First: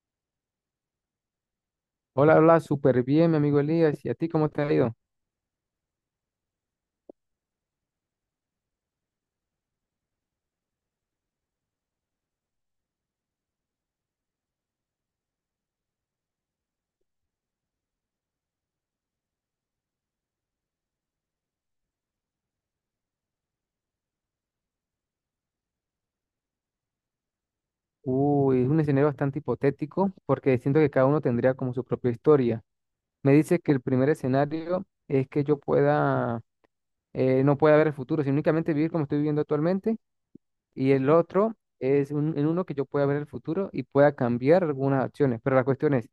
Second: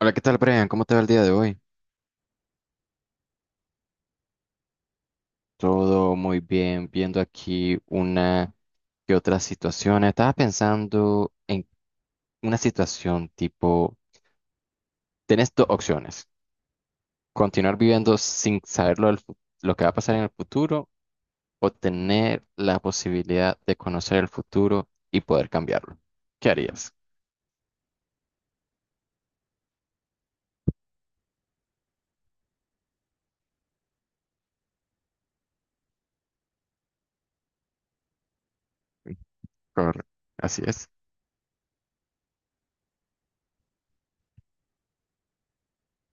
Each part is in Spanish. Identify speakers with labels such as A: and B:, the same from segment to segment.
A: Hola, ¿qué tal, Brian? ¿Cómo te va el día de hoy?
B: Hola, hola, súper bien, mi amigo Elías. ¿Y a ti cómo te ha ido?
A: Todo muy bien, viendo aquí una que otra situación. Estaba pensando en una situación tipo, tenés dos opciones, continuar viviendo sin saber lo, lo que va a pasar en el futuro o tener la posibilidad de conocer el futuro y poder cambiarlo. ¿Qué harías?
B: Uy, es un escenario bastante hipotético porque siento que cada uno tendría como su propia historia. Me dice que el primer escenario es que yo pueda, no pueda ver el futuro, sino únicamente vivir como estoy viviendo actualmente.
A: Correcto. Así es.
B: Y el otro es en uno que yo pueda ver el futuro y pueda cambiar algunas acciones. Pero la cuestión es,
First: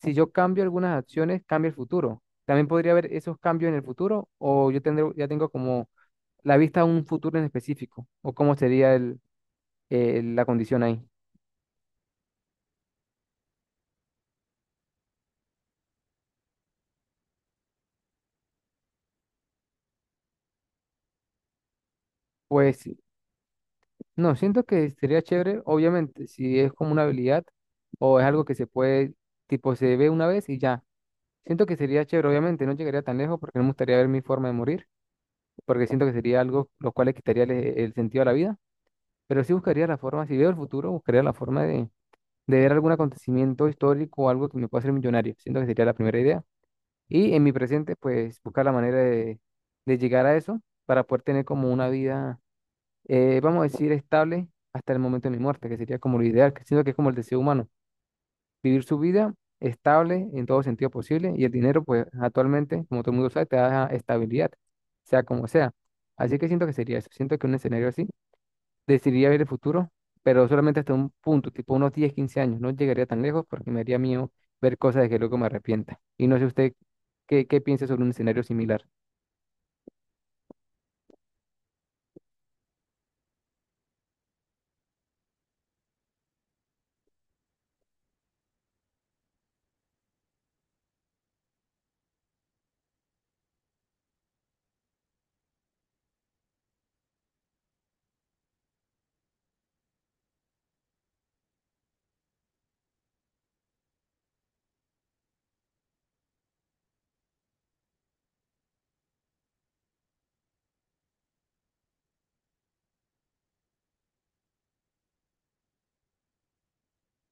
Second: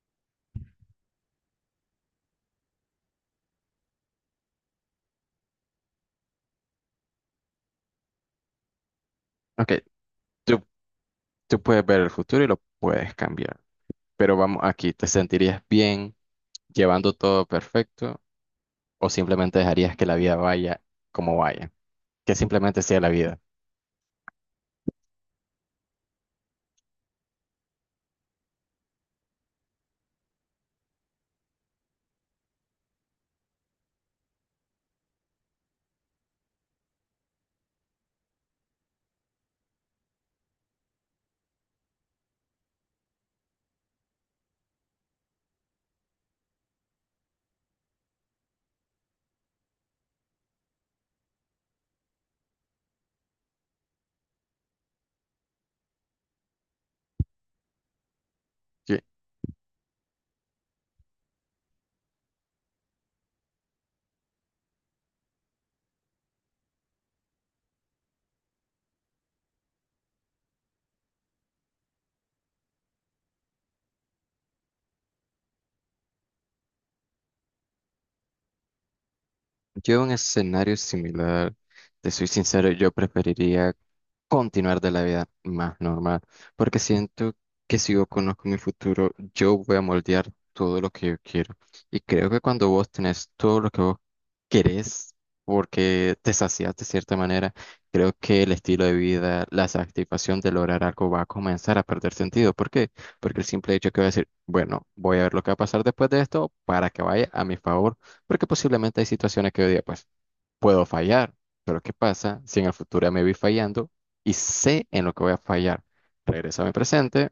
B: si yo cambio algunas acciones, cambia el futuro. ¿También podría haber esos cambios en el futuro o yo tendré, ya tengo como la vista a un futuro en específico? ¿O cómo sería
A: Ok,
B: la
A: tú,
B: condición ahí?
A: tú puedes ver el futuro y lo puedes cambiar. Pero vamos aquí, ¿te sentirías bien llevando todo perfecto o simplemente dejarías que la vida vaya como vaya? Que simplemente
B: Pues
A: sea la vida.
B: no, siento que sería chévere, obviamente, si es como una habilidad o es algo que se puede, tipo, se ve una vez y ya. Siento que sería chévere, obviamente, no llegaría tan lejos porque no me gustaría ver mi forma de morir, porque siento que sería algo lo cual le quitaría el sentido a la vida, pero sí buscaría la forma, si veo el futuro, buscaría la forma de ver algún acontecimiento histórico o algo que me pueda hacer millonario. Siento que sería la primera idea. Y en mi presente, pues buscar la manera de llegar a eso para poder tener como una vida vamos a decir, estable hasta el momento de mi muerte, que sería como lo ideal, que siento que es como el deseo humano, vivir su vida estable en todo sentido posible y el dinero, pues actualmente, como todo el mundo sabe, te da estabilidad, sea como sea. Así que siento que sería eso, siento que un escenario así decidiría ver el futuro, pero solamente hasta un punto, tipo unos 10 15 años. No llegaría tan lejos porque me haría miedo ver cosas de que luego me arrepienta. Y no sé usted qué, qué piensa sobre un escenario similar.
A: Yo un escenario similar, te soy sincero, yo preferiría continuar de la vida más normal, porque siento que si yo conozco mi futuro, yo voy a moldear todo lo que yo quiero. Y creo que cuando vos tenés todo lo que vos querés, porque te sacias de cierta manera, creo que el estilo de vida, la satisfacción de lograr algo va a comenzar a perder sentido. ¿Por qué? Porque el simple hecho que voy a decir, bueno, voy a ver lo que va a pasar después de esto para que vaya a mi favor porque posiblemente hay situaciones que yo diga, pues puedo fallar, pero ¿qué pasa si en el futuro ya me vi fallando y sé en lo que voy a fallar? Regreso a mi presente,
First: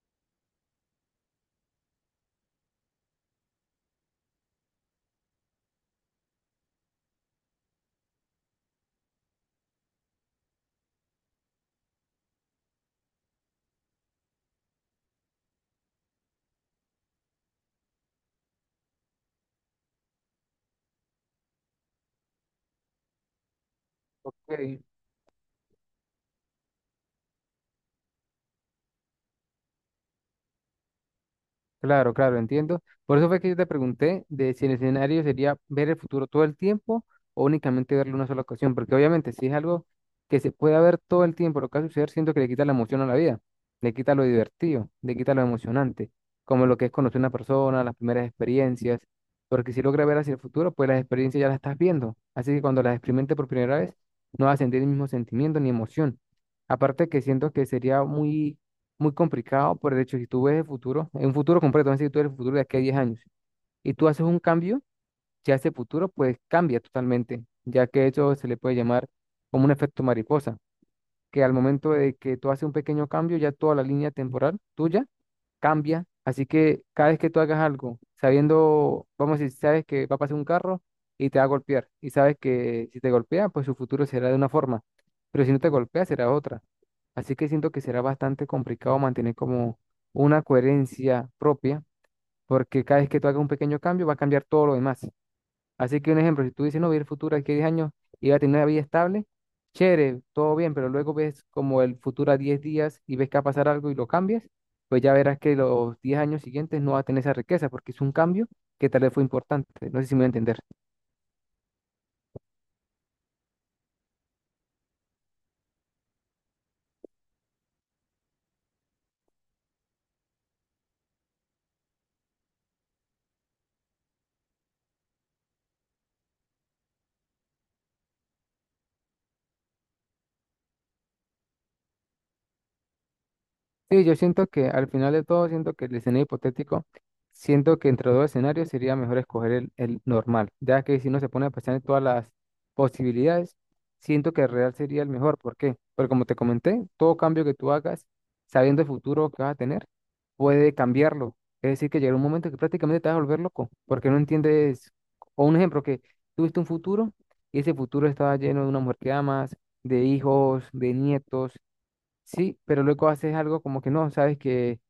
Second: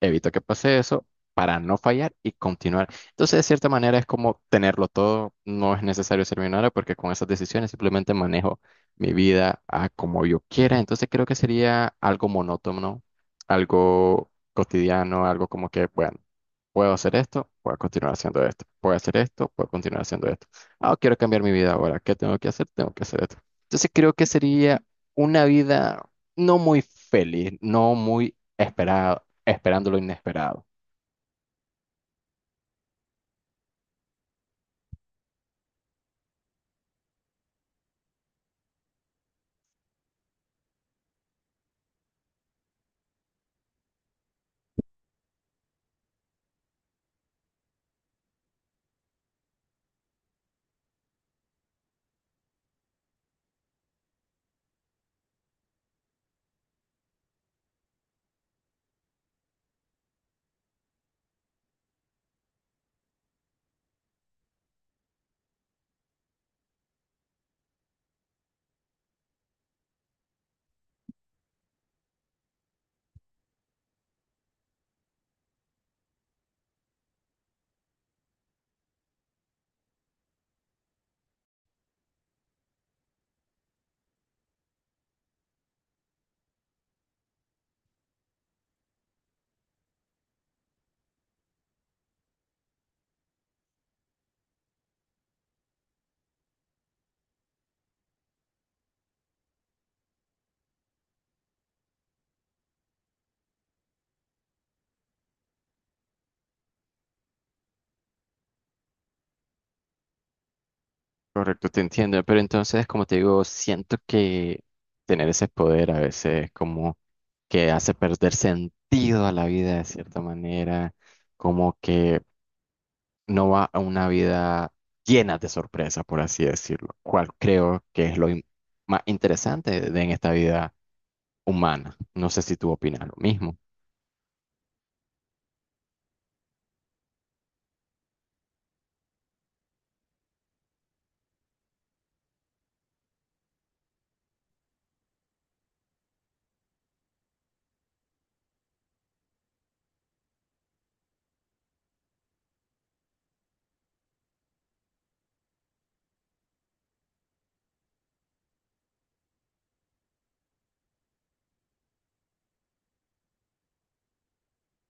A: evito que pase eso para no fallar y continuar. Entonces, de cierta manera, es como tenerlo todo, no es necesario ser millonario porque con esas decisiones simplemente manejo mi vida a como yo quiera. Entonces, creo que sería algo monótono, algo cotidiano, algo como que, bueno, puedo hacer esto, puedo continuar haciendo esto, puedo hacer esto, puedo continuar haciendo esto. Ah, quiero cambiar mi vida ahora. ¿Qué tengo que hacer? Tengo que hacer esto. Entonces creo que
B: Ok,
A: sería una vida no muy feliz, no muy esperado, esperando lo inesperado.
B: claro, claro, entiendo. Por eso fue que yo te pregunté de si el escenario sería ver el futuro todo el tiempo o únicamente verlo una sola ocasión, porque obviamente si es algo que se puede ver todo el tiempo, lo que va a suceder, siento que le quita la emoción a la vida, le quita lo divertido, le quita lo emocionante, como lo que es conocer a una persona, las primeras experiencias, porque si logra ver hacia el futuro, pues las experiencias ya las estás viendo, así que cuando las experimente por primera vez, no vas a sentir el mismo sentimiento ni emoción. Aparte que siento que sería muy muy complicado por el hecho, de si tú ves el futuro, en un futuro completo, es decir, tú eres el futuro de aquí a 10 años, y tú haces un cambio, ya ese futuro pues cambia totalmente, ya que eso se le puede llamar como un efecto mariposa, que al momento de que tú haces un pequeño cambio, ya toda la línea temporal tuya cambia. Así que cada vez que tú hagas algo, sabiendo, vamos a decir, sabes que va a pasar un carro y te va a golpear, y sabes que si te golpea, pues su futuro será de una forma, pero si no te golpea, será de otra. Así que siento que será bastante complicado mantener como una coherencia propia, porque cada vez que tú hagas un pequeño cambio, va a cambiar todo lo demás. Así que un ejemplo, si tú dices, no, voy a ir al futuro aquí a 10 años y voy a tener una vida estable, chévere, todo bien, pero luego ves como el futuro a 10 días y ves que va a pasar algo y lo cambias, pues ya verás que los 10 años siguientes no va a tener esa riqueza porque es un cambio que tal vez fue importante. No sé si me voy a entender.
A: Correcto, te entiendo. Pero entonces, como te digo, siento que tener ese poder a veces como que hace perder sentido a la vida de cierta manera, como que no va a una vida llena de sorpresas, por así decirlo, cual creo que es más interesante de, en esta vida humana. No sé si tú opinas lo mismo.
B: Sí, yo siento que al final de todo, siento que el escenario hipotético, siento que entre los dos escenarios sería mejor escoger el normal, ya que si uno se pone a pensar en todas las posibilidades, siento que el real sería el mejor. ¿Por qué? Porque como te comenté, todo cambio que tú hagas, sabiendo el futuro que vas a tener, puede cambiarlo. Es decir, que llegará un momento que prácticamente te vas a volver loco, porque no entiendes, o un ejemplo, que tuviste un futuro y ese futuro estaba lleno de una mujer que amas, de hijos, de nietos. Sí, pero luego haces algo como que no, sabes que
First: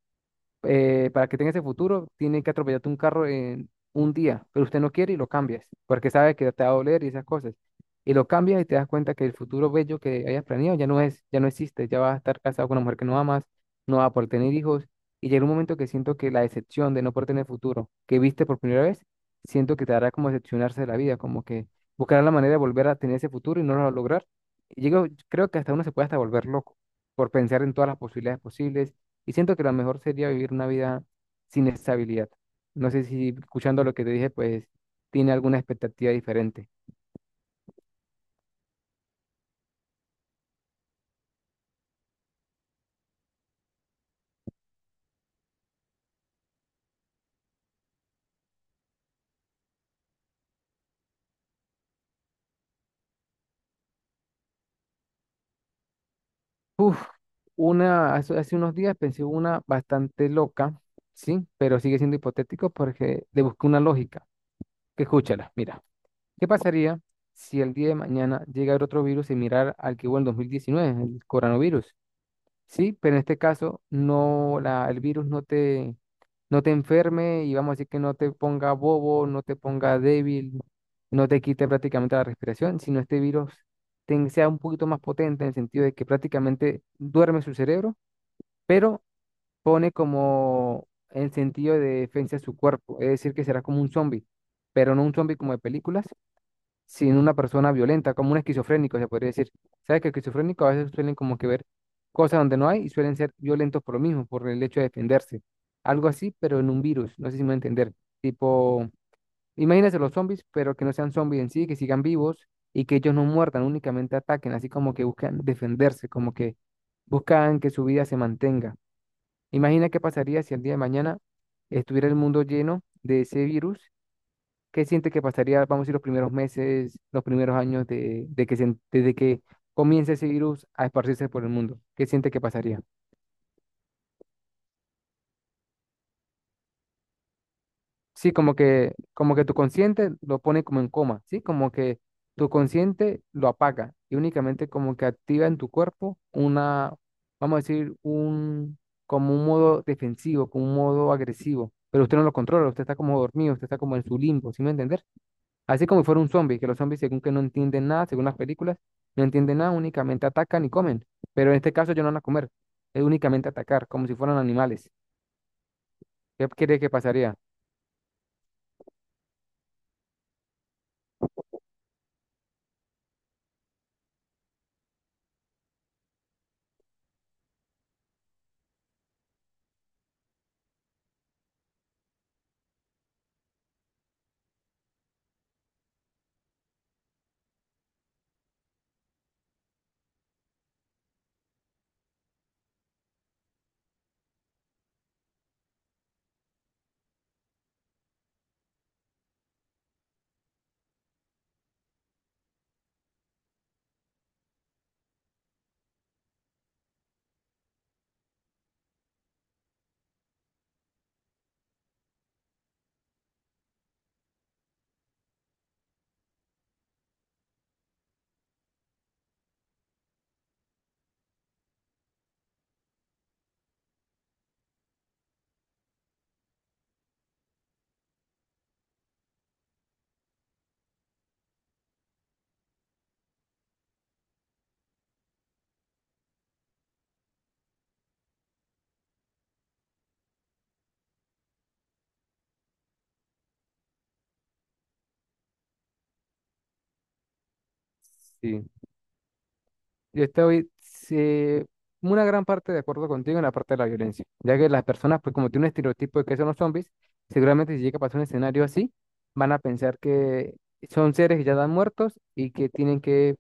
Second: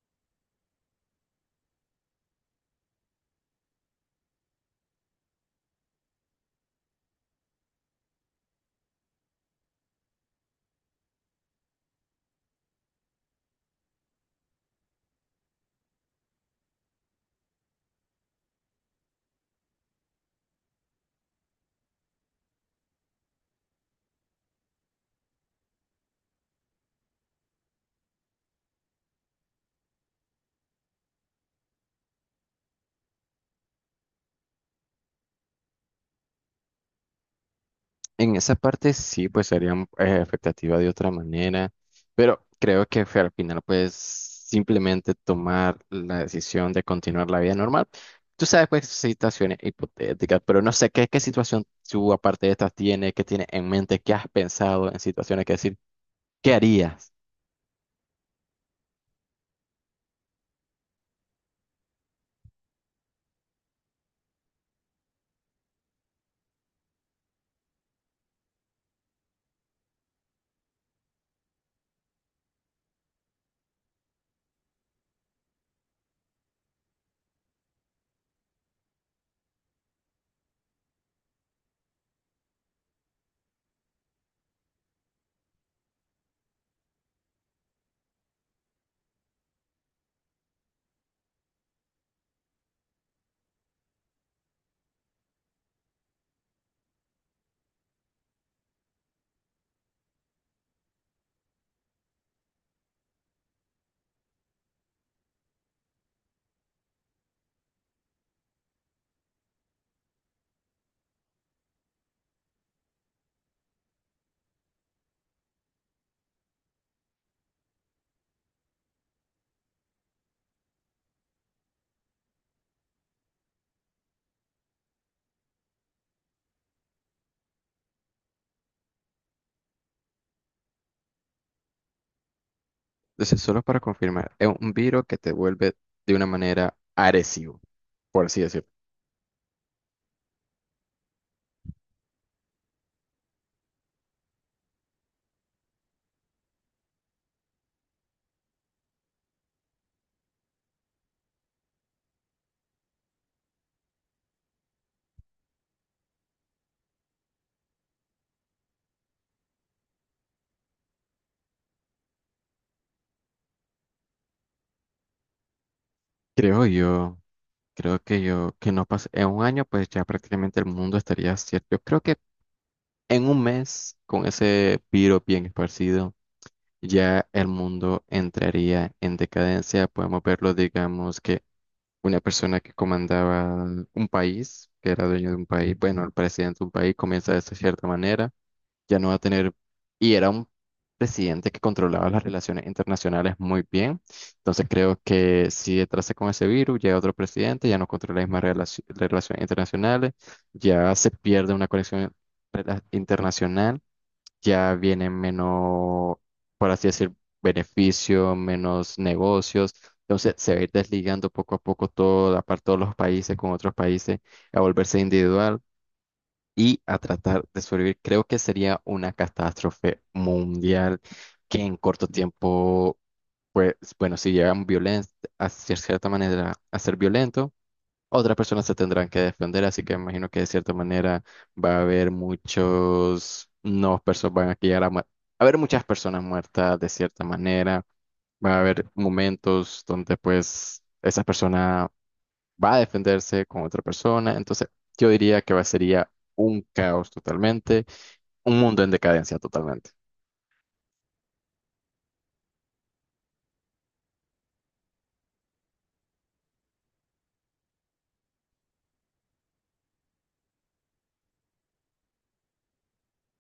B: para que tenga ese futuro, tiene que atropellarte un carro en un día, pero usted no quiere y lo cambias, porque sabe que te va a doler y esas cosas. Y lo cambias y te das cuenta que el futuro bello que hayas planeado ya no es, ya no existe, ya vas a estar casado con una mujer que no amas, no vas a poder tener hijos. Y llega un momento que siento que la decepción de no poder tener futuro que viste por primera vez, siento que te hará como decepcionarse de la vida, como que buscarás la manera de volver a tener ese futuro y no lo vas a lograr. Y llego, creo que hasta uno se puede hasta volver loco por pensar en todas las posibilidades posibles y siento que lo mejor sería vivir una vida sin estabilidad. No sé si escuchando lo que te dije, pues tiene alguna expectativa diferente.
A: En esa parte sí, pues serían expectativas de otra manera, pero creo que fue al final, pues simplemente tomar la decisión de continuar la vida normal. Tú sabes, pues, situaciones hipotéticas, pero no sé qué situación tú, aparte de estas, tienes, qué tienes en mente, qué has pensado en situaciones que decir, ¿qué
B: Uf,
A: harías?
B: una, hace unos días pensé una bastante loca, sí, pero sigue siendo hipotético porque le busqué una lógica. Que escúchala, mira, ¿qué pasaría si el día de mañana llega otro virus similar al que hubo en 2019, el coronavirus? Sí, pero en este caso no la, el virus no te, no te enferme y vamos a decir que no te ponga bobo, no te ponga débil, no te quite prácticamente la respiración, sino este virus sea un poquito más potente en el sentido de que prácticamente duerme su cerebro, pero pone como el sentido de defensa a su cuerpo, es decir, que será como un zombie, pero no un zombie como de películas, sin una persona violenta, como un esquizofrénico, se podría decir. ¿Sabes que esquizofrénicos a veces suelen como que ver cosas donde no hay y suelen ser violentos por lo mismo, por el hecho de defenderse? Algo así, pero en un virus, no sé si me voy a entender. Tipo, imagínense los zombies, pero que no sean zombies en sí, que sigan vivos y que ellos no muerdan, únicamente ataquen, así como que buscan defenderse, como que buscan que su vida se mantenga. Imagina qué pasaría si el día de mañana estuviera el mundo lleno de ese virus. ¿Qué siente que pasaría, vamos a decir, los primeros meses, los primeros años de que desde que comience ese virus a esparcirse por el mundo? ¿Qué siente que pasaría?
A: Entonces, solo para confirmar, es un virus que te vuelve de una manera agresivo, por
B: Sí,
A: así decirlo.
B: como que tu consciente lo pone como en coma, ¿sí? Como que tu consciente lo apaga y únicamente como que activa en tu cuerpo una, vamos a decir, un, como un modo defensivo, como un modo agresivo, pero usted no lo controla, usted está como dormido, usted está como en su limbo, ¿sí me entiende? Así como si fuera un zombie, que los zombies, según que no entienden nada, según las películas, no entienden nada, únicamente atacan y comen. Pero en este caso ellos no van a comer, es únicamente atacar, como si fueran animales. ¿Qué
A: Creo
B: cree que
A: yo.
B: pasaría?
A: Creo que yo, que no pase, en un año, pues ya prácticamente el mundo estaría cierto. Yo creo que en un mes, con ese virus bien esparcido, ya el mundo entraría en decadencia. Podemos verlo, digamos, que una persona que comandaba un país, que era dueño de un país, bueno, el presidente de un país comienza de esa cierta manera ya no va a tener, y era un presidente que controlaba las relaciones internacionales muy bien, entonces creo que si entrase con ese virus, llega otro presidente, ya no controla las mismas relaciones internacionales, ya se pierde una conexión internacional, ya viene menos, por así decir, beneficio, menos negocios, entonces se va a ir desligando poco a poco toda, aparte todos los países con otros países, a volverse individual y a tratar de sobrevivir. Creo que sería una catástrofe mundial que en corto tiempo, pues, bueno, si llegan violen a cierta manera a ser violento, otras personas se tendrán que defender, así que me imagino que de cierta manera va a haber muchos, no, personas van a llegar a, va a haber muchas personas muertas de cierta manera, va a haber momentos donde pues esa persona va a defenderse con otra persona. Entonces, yo diría que va, sería un caos totalmente, un
B: Sí,
A: mundo en decadencia totalmente.
B: yo estoy sí, una gran parte de acuerdo contigo en la parte de la violencia, ya que las personas, pues como tienen un estereotipo de que son los zombies, seguramente si llega a pasar un escenario así, van a pensar que son seres que ya están muertos y que tienen que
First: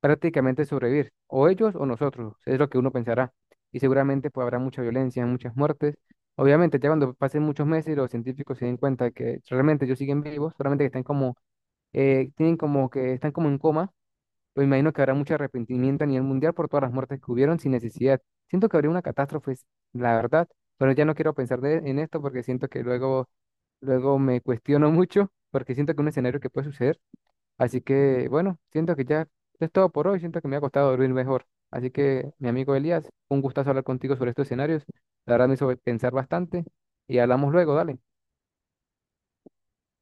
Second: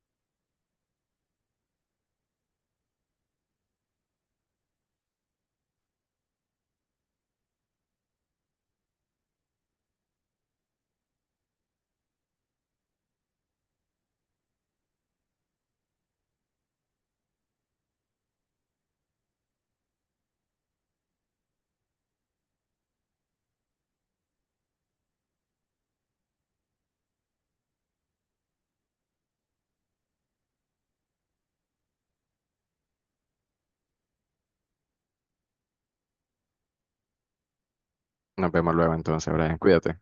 B: prácticamente sobrevivir, o ellos o nosotros, es lo que uno pensará. Y seguramente pues habrá mucha violencia, muchas muertes. Obviamente, ya cuando pasen muchos meses y los científicos se den cuenta que realmente ellos siguen vivos, solamente que están como, tienen como que están como en coma, pues imagino que habrá mucho arrepentimiento a nivel mundial por todas las muertes que hubieron sin necesidad. Siento que habría una catástrofe, la verdad, pero ya no quiero pensar en esto porque siento que luego, luego me cuestiono mucho, porque siento que es un escenario que puede suceder. Así que, bueno, siento que ya es todo por hoy. Siento que me ha costado dormir mejor. Así que, mi amigo Elías, un gustazo hablar contigo sobre estos escenarios. La verdad me hizo pensar bastante y hablamos luego, dale.
A: Nos vemos luego entonces, Brian, cuídate.